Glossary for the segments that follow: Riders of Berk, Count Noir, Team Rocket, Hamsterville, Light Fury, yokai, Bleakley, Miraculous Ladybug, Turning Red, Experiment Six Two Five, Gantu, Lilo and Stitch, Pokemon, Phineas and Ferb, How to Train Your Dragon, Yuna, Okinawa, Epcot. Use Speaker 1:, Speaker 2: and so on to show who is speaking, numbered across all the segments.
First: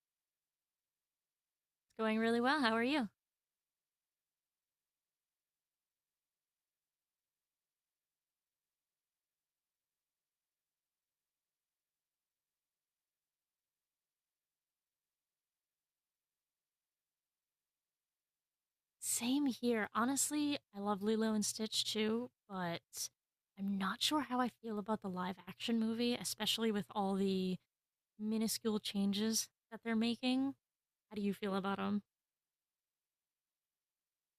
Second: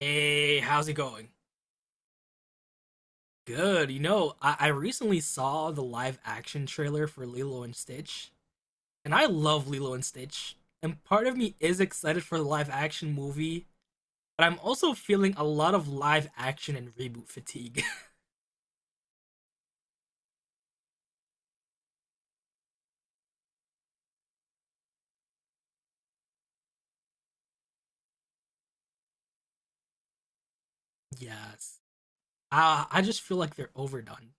Speaker 1: Hey, how's it going?
Speaker 2: Going really well. How are you?
Speaker 1: Good. You know, I recently saw the live action trailer for Lilo and Stitch, and I love Lilo and Stitch. And part of me is excited for the live action movie, but I'm also feeling a lot of live action and reboot fatigue.
Speaker 2: Same here. Honestly, I love Lilo and Stitch too, but I'm not sure how I feel about the live action movie, especially with all the minuscule changes that they're making. How do you feel
Speaker 1: Yes.
Speaker 2: about them?
Speaker 1: I just feel like they're overdone.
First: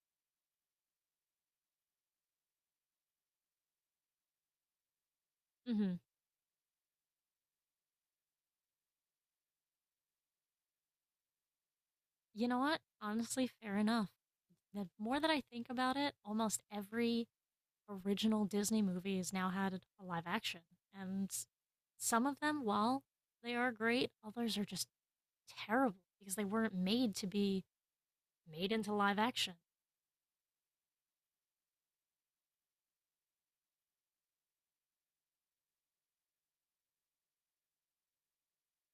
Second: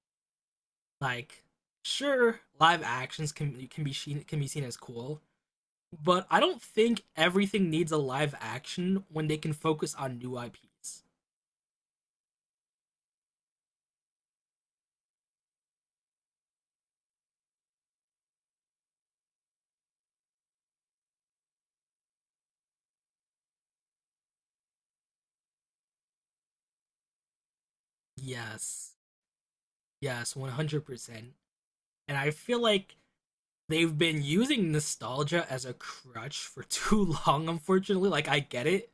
Speaker 1: Like, sure, live actions can be seen as cool,
Speaker 2: Hmm.
Speaker 1: but I don't think everything needs a live action when they can focus on new IPs.
Speaker 2: You know what? Honestly, fair enough. The more that I think about it, almost every original Disney movie has now had a live action. And some of them, while they are great, others are just terrible because they weren't made to be made
Speaker 1: Yes.
Speaker 2: into live action.
Speaker 1: Yes, 100%. And I feel like they've been using nostalgia as a crutch for too long, unfortunately. Like, I get it.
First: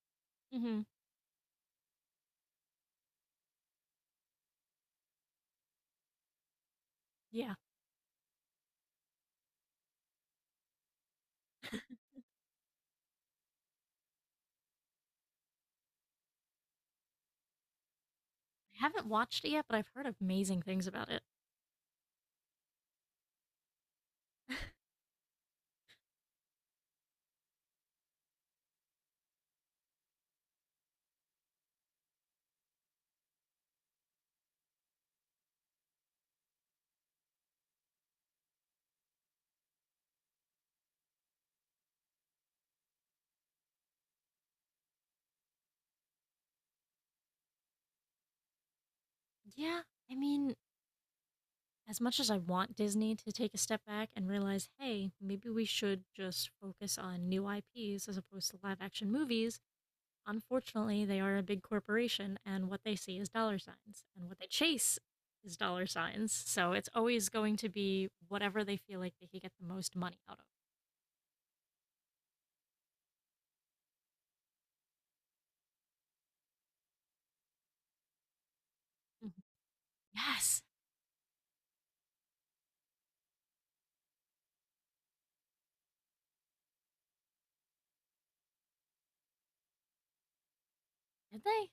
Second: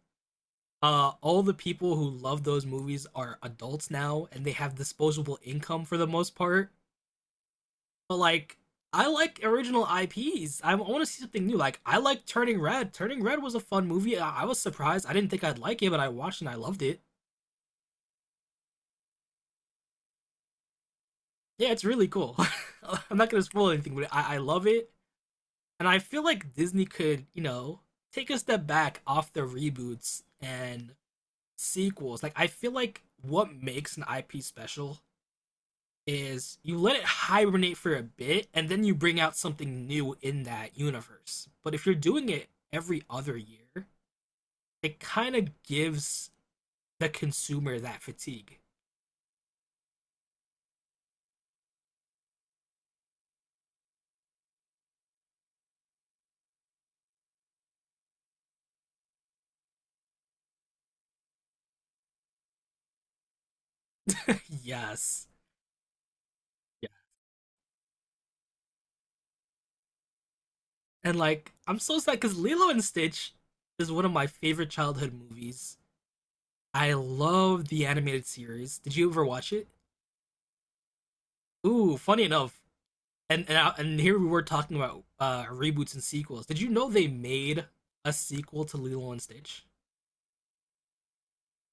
Speaker 2: Mm-hmm.
Speaker 1: All the people who love those movies are adults now and they have disposable income for the most part.
Speaker 2: Yeah.
Speaker 1: But, like, I like original IPs. I want to see something new. Like, I like Turning Red. Turning Red was a fun movie. I was surprised. I didn't think I'd like it, but I watched and I loved it.
Speaker 2: I haven't watched it yet, but I've heard amazing things about it.
Speaker 1: Yeah, it's really cool. I'm not going to spoil anything, but I love it. And I feel like Disney could, take a step back off the reboots and sequels. Like I feel like what makes an IP special is you let it hibernate for a bit and then you bring out something new in that universe. But if you're doing it every other year, it kind of gives the consumer that fatigue.
Speaker 2: Yeah. I mean, as much as I want Disney to take a step back and realize, hey, maybe we should just focus on new IPs as opposed to live action movies, unfortunately, they are a big corporation and what they see is dollar signs and what they chase
Speaker 1: Yes.
Speaker 2: is dollar signs. So it's
Speaker 1: Yeah.
Speaker 2: always going to be whatever they feel like they can get the most money out of.
Speaker 1: And like I'm so sad cuz Lilo and Stitch is one of my favorite childhood movies. I love the animated series. Did you ever
Speaker 2: Mhm.
Speaker 1: watch it?
Speaker 2: Yes.
Speaker 1: Ooh, funny enough, and here we were talking about reboots and sequels. Did you know they made a sequel to Lilo and Stitch?
Speaker 2: Did they?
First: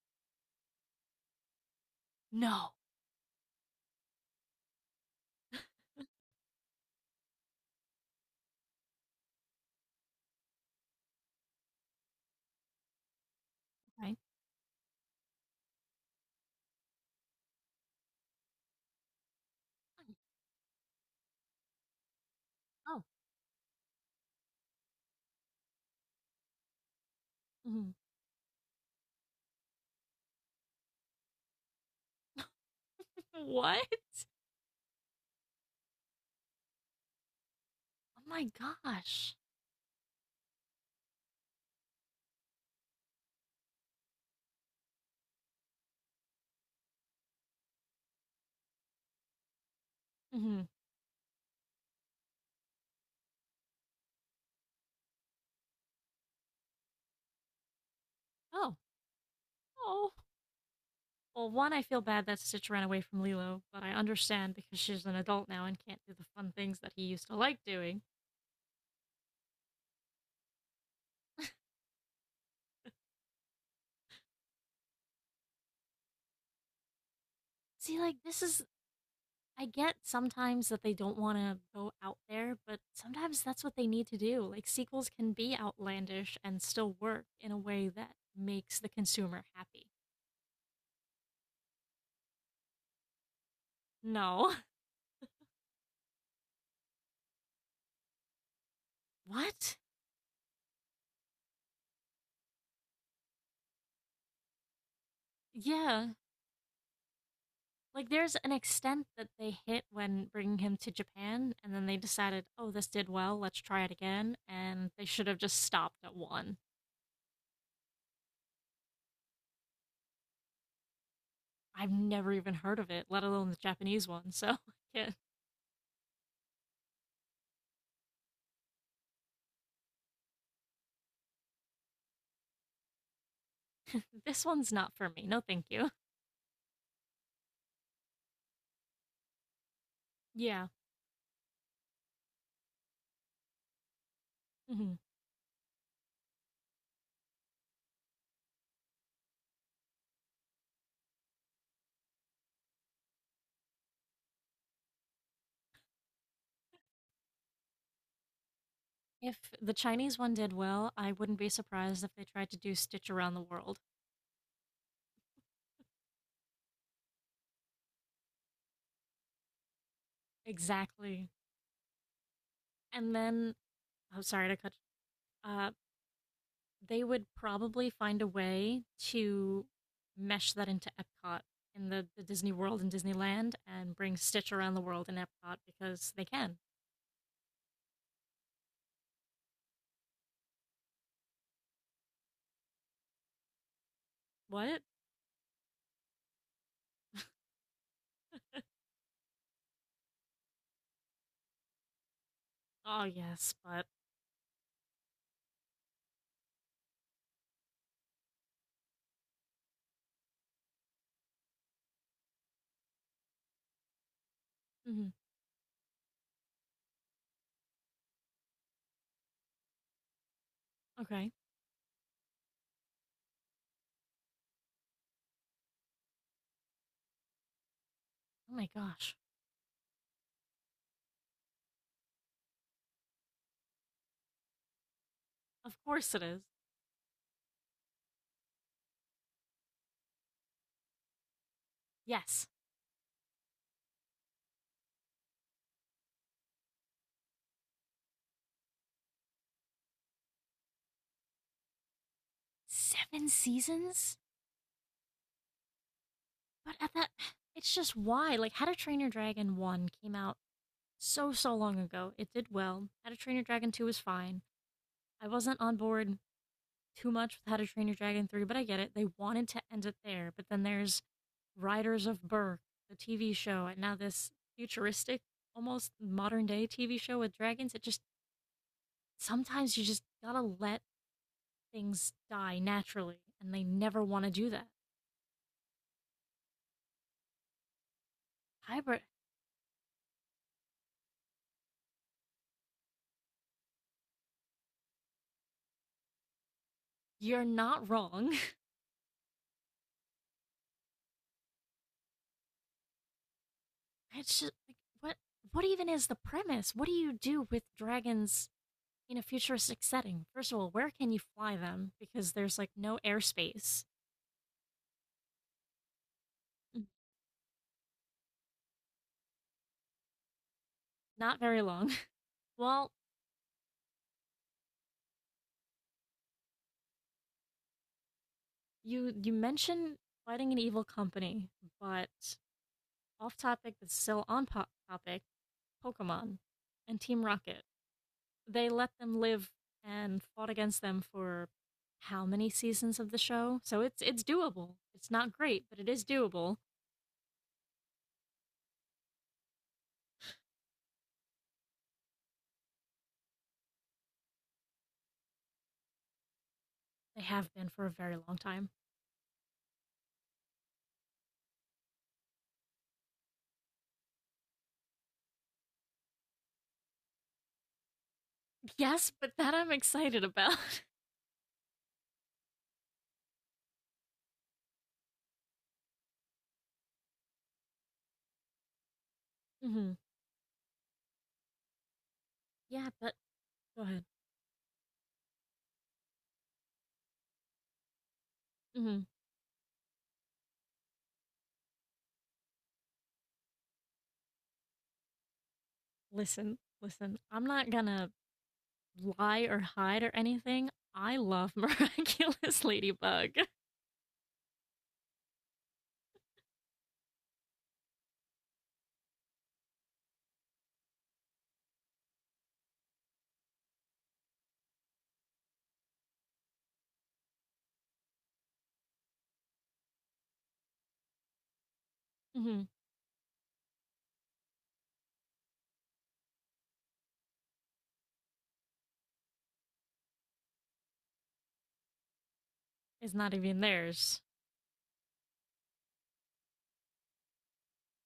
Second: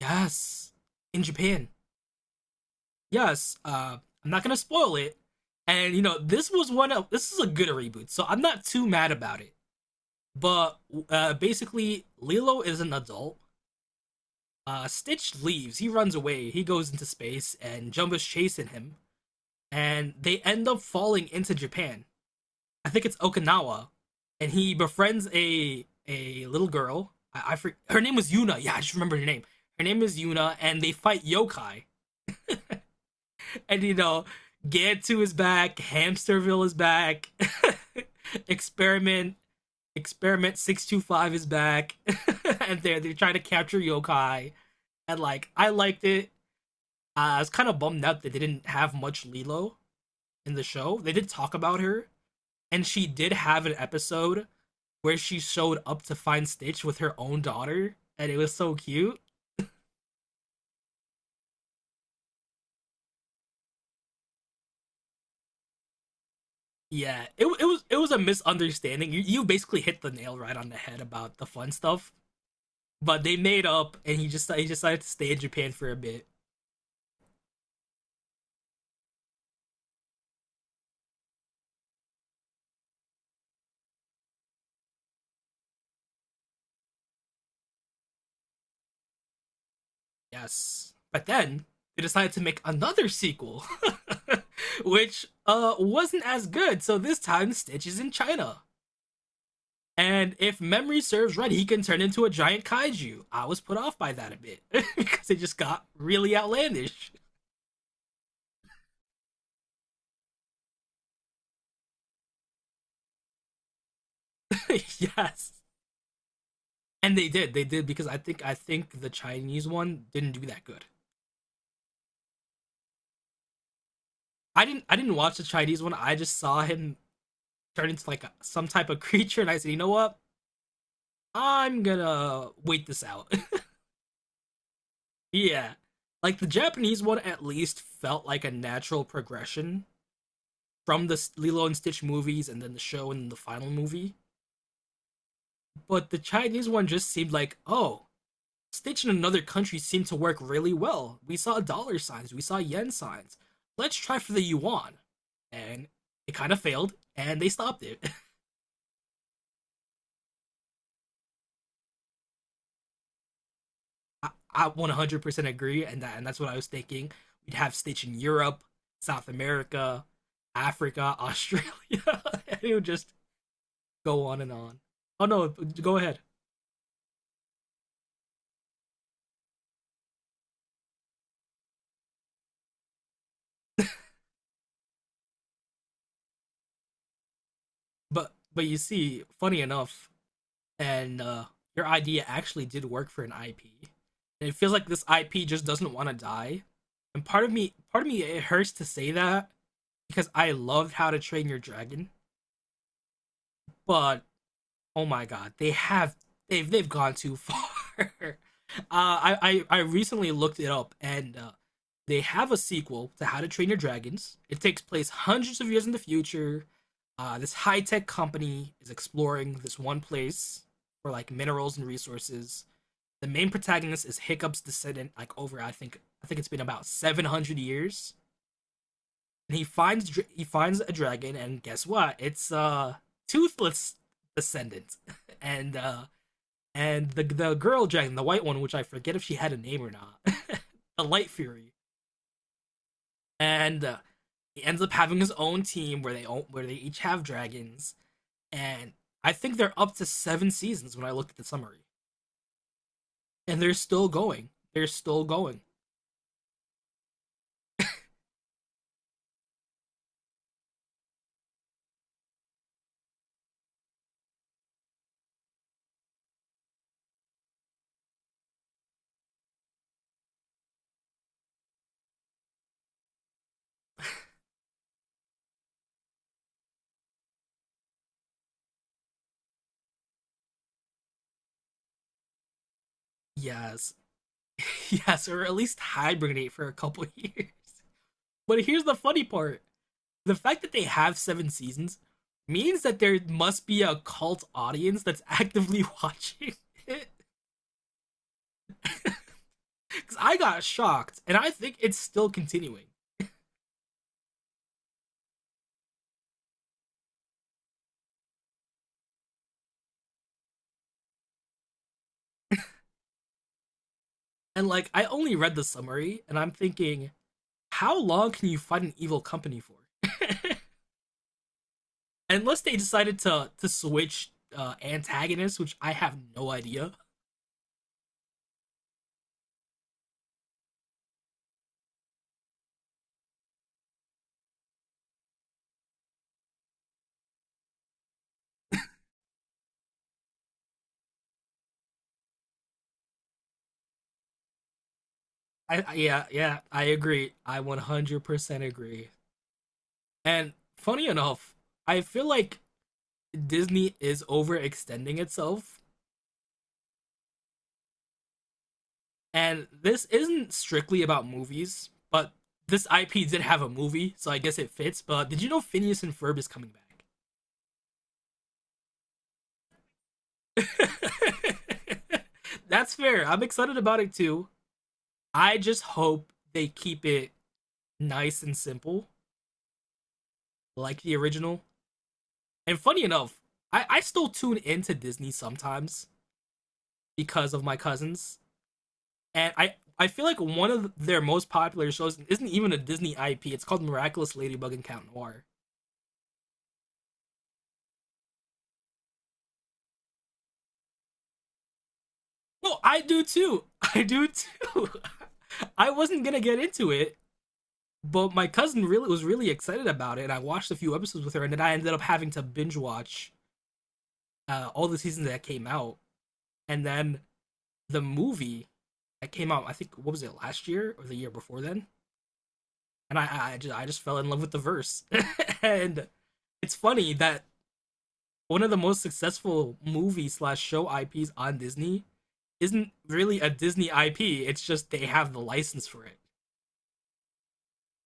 Speaker 1: Yes, in Japan.
Speaker 2: No.
Speaker 1: Yes. I'm not gonna spoil it. And you know, this was one of this is a good reboot, so I'm not too mad about it. But basically, Lilo is an adult.
Speaker 2: Okay.
Speaker 1: Stitch leaves. He runs away. He goes into space, and Jumba's chasing him, and they end up falling into Japan. I
Speaker 2: Oh.
Speaker 1: think it's Okinawa, and he befriends a little girl.
Speaker 2: Mhm.
Speaker 1: Her name was Yuna. Yeah, I just remember her name. Her name is Yuna, and they fight yokai.
Speaker 2: What?
Speaker 1: And you know, Gantu is back, Hamsterville is back,
Speaker 2: Oh my gosh.
Speaker 1: Experiment Experiment 625 is back, and they're trying to capture yokai. And like, I liked it. I was kind of bummed out they didn't have much Lilo in
Speaker 2: Hmm.
Speaker 1: the show. They did talk about her, and she did have an episode where she showed up to find Stitch with her own daughter, and it was so
Speaker 2: Oh,
Speaker 1: cute.
Speaker 2: oh. Well, one, I feel bad that Stitch ran away from Lilo, but I understand because she's an adult now and can't do the fun things that he
Speaker 1: Yeah,
Speaker 2: used to
Speaker 1: it it
Speaker 2: like
Speaker 1: was it
Speaker 2: doing.
Speaker 1: was a misunderstanding. You basically hit the nail right on the head about the fun stuff, but they made up, and he decided to stay in Japan for a bit.
Speaker 2: See, like, this is. I get sometimes that they don't want to go out there, but sometimes that's what they need to do. Like, sequels can be outlandish and still work in a way that makes the consumer happy.
Speaker 1: Yes. But then they decided to make another sequel,
Speaker 2: No.
Speaker 1: which wasn't as good. So this time, Stitch is in China.
Speaker 2: What?
Speaker 1: And if memory serves right, he can turn into a giant kaiju. I was put off by that a bit because it just got
Speaker 2: Yeah,
Speaker 1: really outlandish.
Speaker 2: like, there's an extent that they hit when bringing him to Japan, and then they decided, oh, this did well, let's try it again, and they should have
Speaker 1: Yes.
Speaker 2: just stopped at one.
Speaker 1: And they did. They did because I think the Chinese one didn't do that good.
Speaker 2: I've never even heard of it, let alone the Japanese one, so
Speaker 1: I
Speaker 2: yeah.
Speaker 1: didn't watch the Chinese one. I just saw him turn into like a, some type of creature and I said, "You know what? I'm going to wait this out."
Speaker 2: This one's not for me. No, thank
Speaker 1: Yeah.
Speaker 2: you.
Speaker 1: Like the Japanese one at least felt like a natural progression
Speaker 2: Yeah.
Speaker 1: from the Lilo and Stitch movies and then the show and the final movie.
Speaker 2: Hmm.
Speaker 1: But the Chinese one just seemed like, oh, Stitch in another country seemed to work really well. We saw dollar signs, we saw yen signs. Let's try for the yuan. And it kind of failed and they stopped it.
Speaker 2: If the Chinese one did well, I wouldn't be surprised if they tried to do Stitch Around the World.
Speaker 1: I, I 100% agree, and that's what I was thinking. We'd have Stitch in Europe, South America, Africa,
Speaker 2: Exactly.
Speaker 1: Australia. And it would just
Speaker 2: And then, I'm, oh,
Speaker 1: go on
Speaker 2: sorry
Speaker 1: and
Speaker 2: to cut.
Speaker 1: on. Oh no,
Speaker 2: Uh,
Speaker 1: go ahead.
Speaker 2: they would probably find a way to mesh that into Epcot in the Disney World and Disneyland and bring Stitch around the world in Epcot because they can.
Speaker 1: But you see, funny enough, and your idea actually did work for an IP. And it feels
Speaker 2: What?
Speaker 1: like this IP just doesn't want to die. And part of me, it hurts to say that because I loved How to Train Your Dragon,
Speaker 2: Oh, yes, but.
Speaker 1: but oh my god, they've gone too far. uh, I recently looked it up, and they have a sequel to How to Train Your Dragons. It takes place
Speaker 2: Mhm.
Speaker 1: hundreds of years in the future. This high tech company is exploring this one place for like
Speaker 2: Okay.
Speaker 1: minerals and resources. The main protagonist is Hiccup's descendant, like over I think it's been about 700 years,
Speaker 2: Oh my gosh.
Speaker 1: and he finds a dragon, and guess what? It's a toothless descendant, and
Speaker 2: Of
Speaker 1: uh
Speaker 2: course it is.
Speaker 1: and the girl dragon, the white one, which I forget if she had a name or not, the Light Fury,
Speaker 2: Yes.
Speaker 1: and he ends up having his own team where they each have dragons, and I think they're up to seven seasons when I looked at the summary,
Speaker 2: Seven
Speaker 1: and they're still
Speaker 2: seasons?
Speaker 1: going. They're still going.
Speaker 2: But at that. It's just why. Like, How to Train Your Dragon 1 came out so, so long ago. It did well. How to Train Your Dragon 2 was fine. I wasn't on board too much with How to Train Your Dragon 3, but I get it. They wanted to end it there, but then there's Riders of Berk, the TV show, and now this futuristic, almost modern day TV show with dragons. It just sometimes you just gotta let things die naturally, and they
Speaker 1: Yes,
Speaker 2: never want to do that.
Speaker 1: yes, or at least hibernate for a couple years. But here's the
Speaker 2: Hybrid,
Speaker 1: funny part: the fact that they have seven seasons means that there must be a cult audience that's actively watching it.
Speaker 2: you're not wrong.
Speaker 1: Because I got shocked, and I think it's still continuing.
Speaker 2: It's just like, what even is the premise? What do you do with dragons in a futuristic setting? First of all, where can you fly them? Because there's like no airspace.
Speaker 1: And like, I only read the summary, and I'm thinking, how long can you fight an evil company for?
Speaker 2: Not very long.
Speaker 1: Unless they
Speaker 2: Well,
Speaker 1: decided to switch antagonists, which I have no idea.
Speaker 2: you mentioned fighting an evil company, but off topic but still on topic, Pokemon and Team Rocket. They let them live and fought against them for how many seasons of the show? So it's doable. It's not great, but it
Speaker 1: I
Speaker 2: is
Speaker 1: yeah
Speaker 2: doable.
Speaker 1: yeah I agree. I 100% agree. And funny enough, I feel like Disney is overextending itself.
Speaker 2: They have been for a very long time.
Speaker 1: And this isn't strictly about movies, but this IP did have a movie, so I guess it fits. But did you know Phineas and Ferb is coming back?
Speaker 2: Yes, but that I'm excited about.
Speaker 1: That's fair. I'm excited about it too. I just hope they keep it nice and simple,
Speaker 2: Hmm.
Speaker 1: like the original. And
Speaker 2: Yeah,
Speaker 1: funny
Speaker 2: but
Speaker 1: enough,
Speaker 2: go
Speaker 1: I
Speaker 2: ahead.
Speaker 1: still tune into Disney sometimes because of my cousins.
Speaker 2: Hmm.
Speaker 1: And I feel like one of their most popular shows isn't even a Disney IP. It's called Miraculous Ladybug and Count Noir.
Speaker 2: Listen, listen. I'm not gonna lie or hide or anything. I love Miraculous
Speaker 1: No, I do
Speaker 2: Ladybug.
Speaker 1: too. I do too. I wasn't gonna get into it, but my cousin really excited about it, and I watched a few episodes with her, and then I ended up having to binge watch all the seasons that came out, and then the movie that came out. I think what was it, last year or the year before then?
Speaker 2: Mhm.
Speaker 1: And I just fell in love with the verse, and it's funny that one of the most successful movie slash show IPs on Disney isn't
Speaker 2: It's not
Speaker 1: really a
Speaker 2: even
Speaker 1: Disney
Speaker 2: theirs.
Speaker 1: IP. It's just they have the license for it.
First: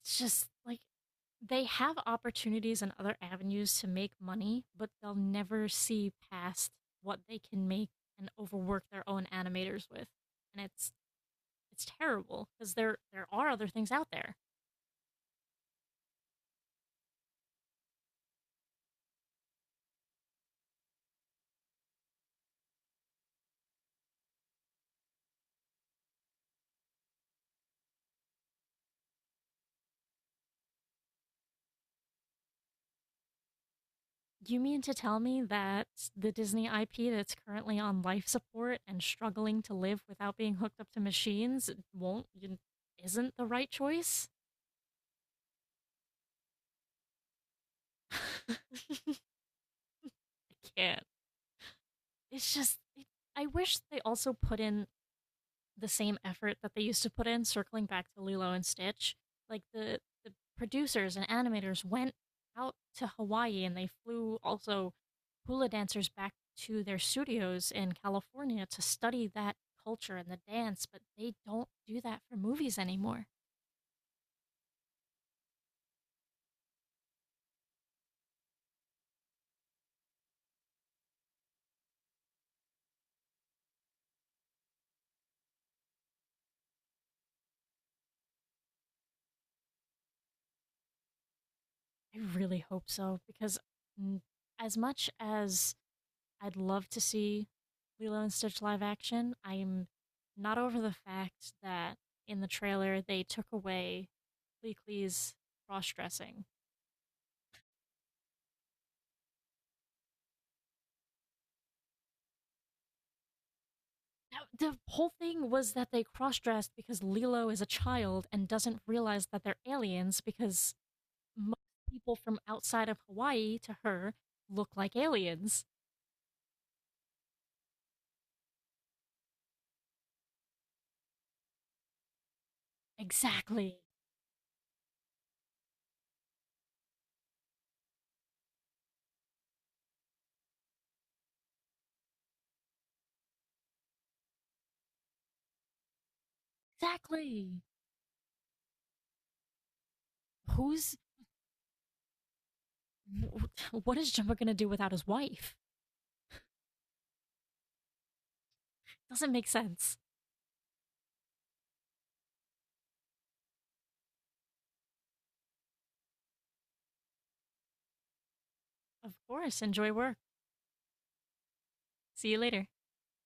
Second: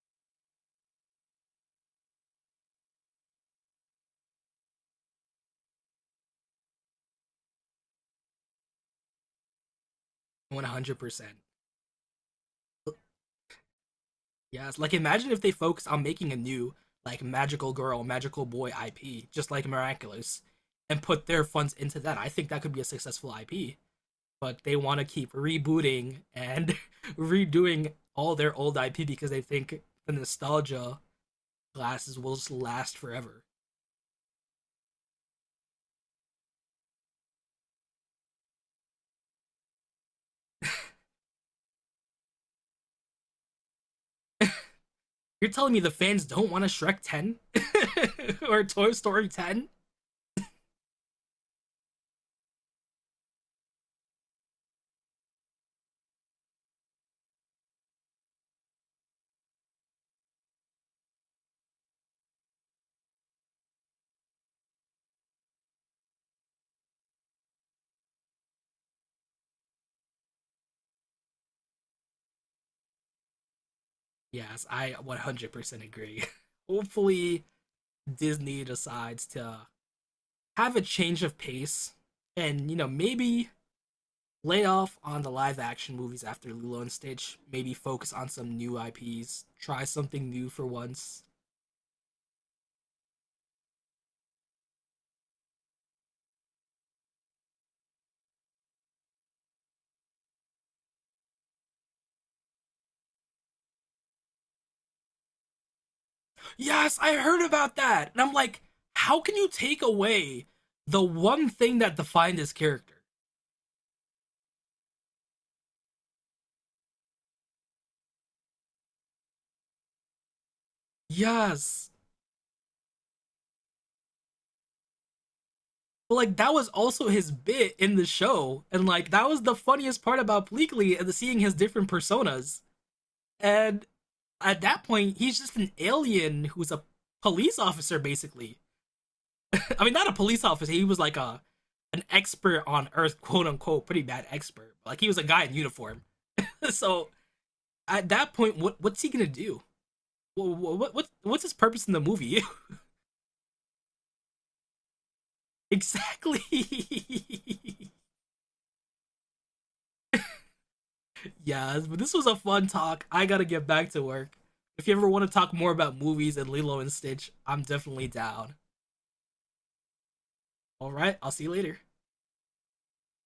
Speaker 2: It's just like they have opportunities and other avenues to make money, but they'll never see past what they can make and overwork their own animators with.
Speaker 1: One
Speaker 2: And it's
Speaker 1: hundred percent.
Speaker 2: it's terrible because there are other things out there.
Speaker 1: Yes. Like imagine if they focused on making a new like magical girl, magical boy IP, just like Miraculous, and put their funds into that. I think that could be a successful IP. But they want to keep rebooting and redoing all their old IP because they think the nostalgia glasses will just last forever.
Speaker 2: You mean to tell me that the Disney IP that's currently on life support and struggling to live without being hooked up to machines won't isn't the right choice?
Speaker 1: You're telling me the fans don't want a Shrek 10 or
Speaker 2: I
Speaker 1: Toy Story 10?
Speaker 2: can't. It's just it, I wish they also put in the same effort that they used to put in circling back to Lilo and Stitch. Like the producers and animators went out to Hawaii and they flew also hula dancers back to their studios in California to study that culture and the dance, but they don't do that for movies anymore.
Speaker 1: Yes, I 100% agree. Hopefully, Disney decides to have a change of pace and you know maybe lay off on the live action movies after Lilo and Stitch, maybe focus on some new IPs, try something new for once.
Speaker 2: I really hope so because mm, as much as I'd love to see Lilo and Stitch live action. I'm not over the fact that in the trailer they took away Bleakley's cross dressing.
Speaker 1: Yes, I heard about that. And I'm like, how can you take away the one thing that defined his character?
Speaker 2: The whole thing was that they cross dressed because Lilo is a child and doesn't realize that they're aliens because most
Speaker 1: Yes.
Speaker 2: people from outside of Hawaii to her look like aliens.
Speaker 1: But like that was also his bit in the show. And like that was the funniest part about Bleakley and the seeing his different personas.
Speaker 2: Exactly.
Speaker 1: And at that point, he's just an alien who's a police officer basically. I mean, not a police officer. He was like a an expert on Earth, quote unquote, pretty bad expert. Like he was a guy in uniform. So
Speaker 2: Exactly.
Speaker 1: at that point, what's he gonna do? What, what,
Speaker 2: Who's.
Speaker 1: what what's his purpose in the movie?
Speaker 2: What is Jumbo going to do without his wife?
Speaker 1: Exactly.
Speaker 2: Doesn't make sense.
Speaker 1: Yeah, but this was a fun talk. I gotta get back to work. If you ever want to talk more about movies and Lilo and Stitch, I'm definitely down.
Speaker 2: Of course, enjoy work.
Speaker 1: All right, I'll see you later.
Speaker 2: See you later.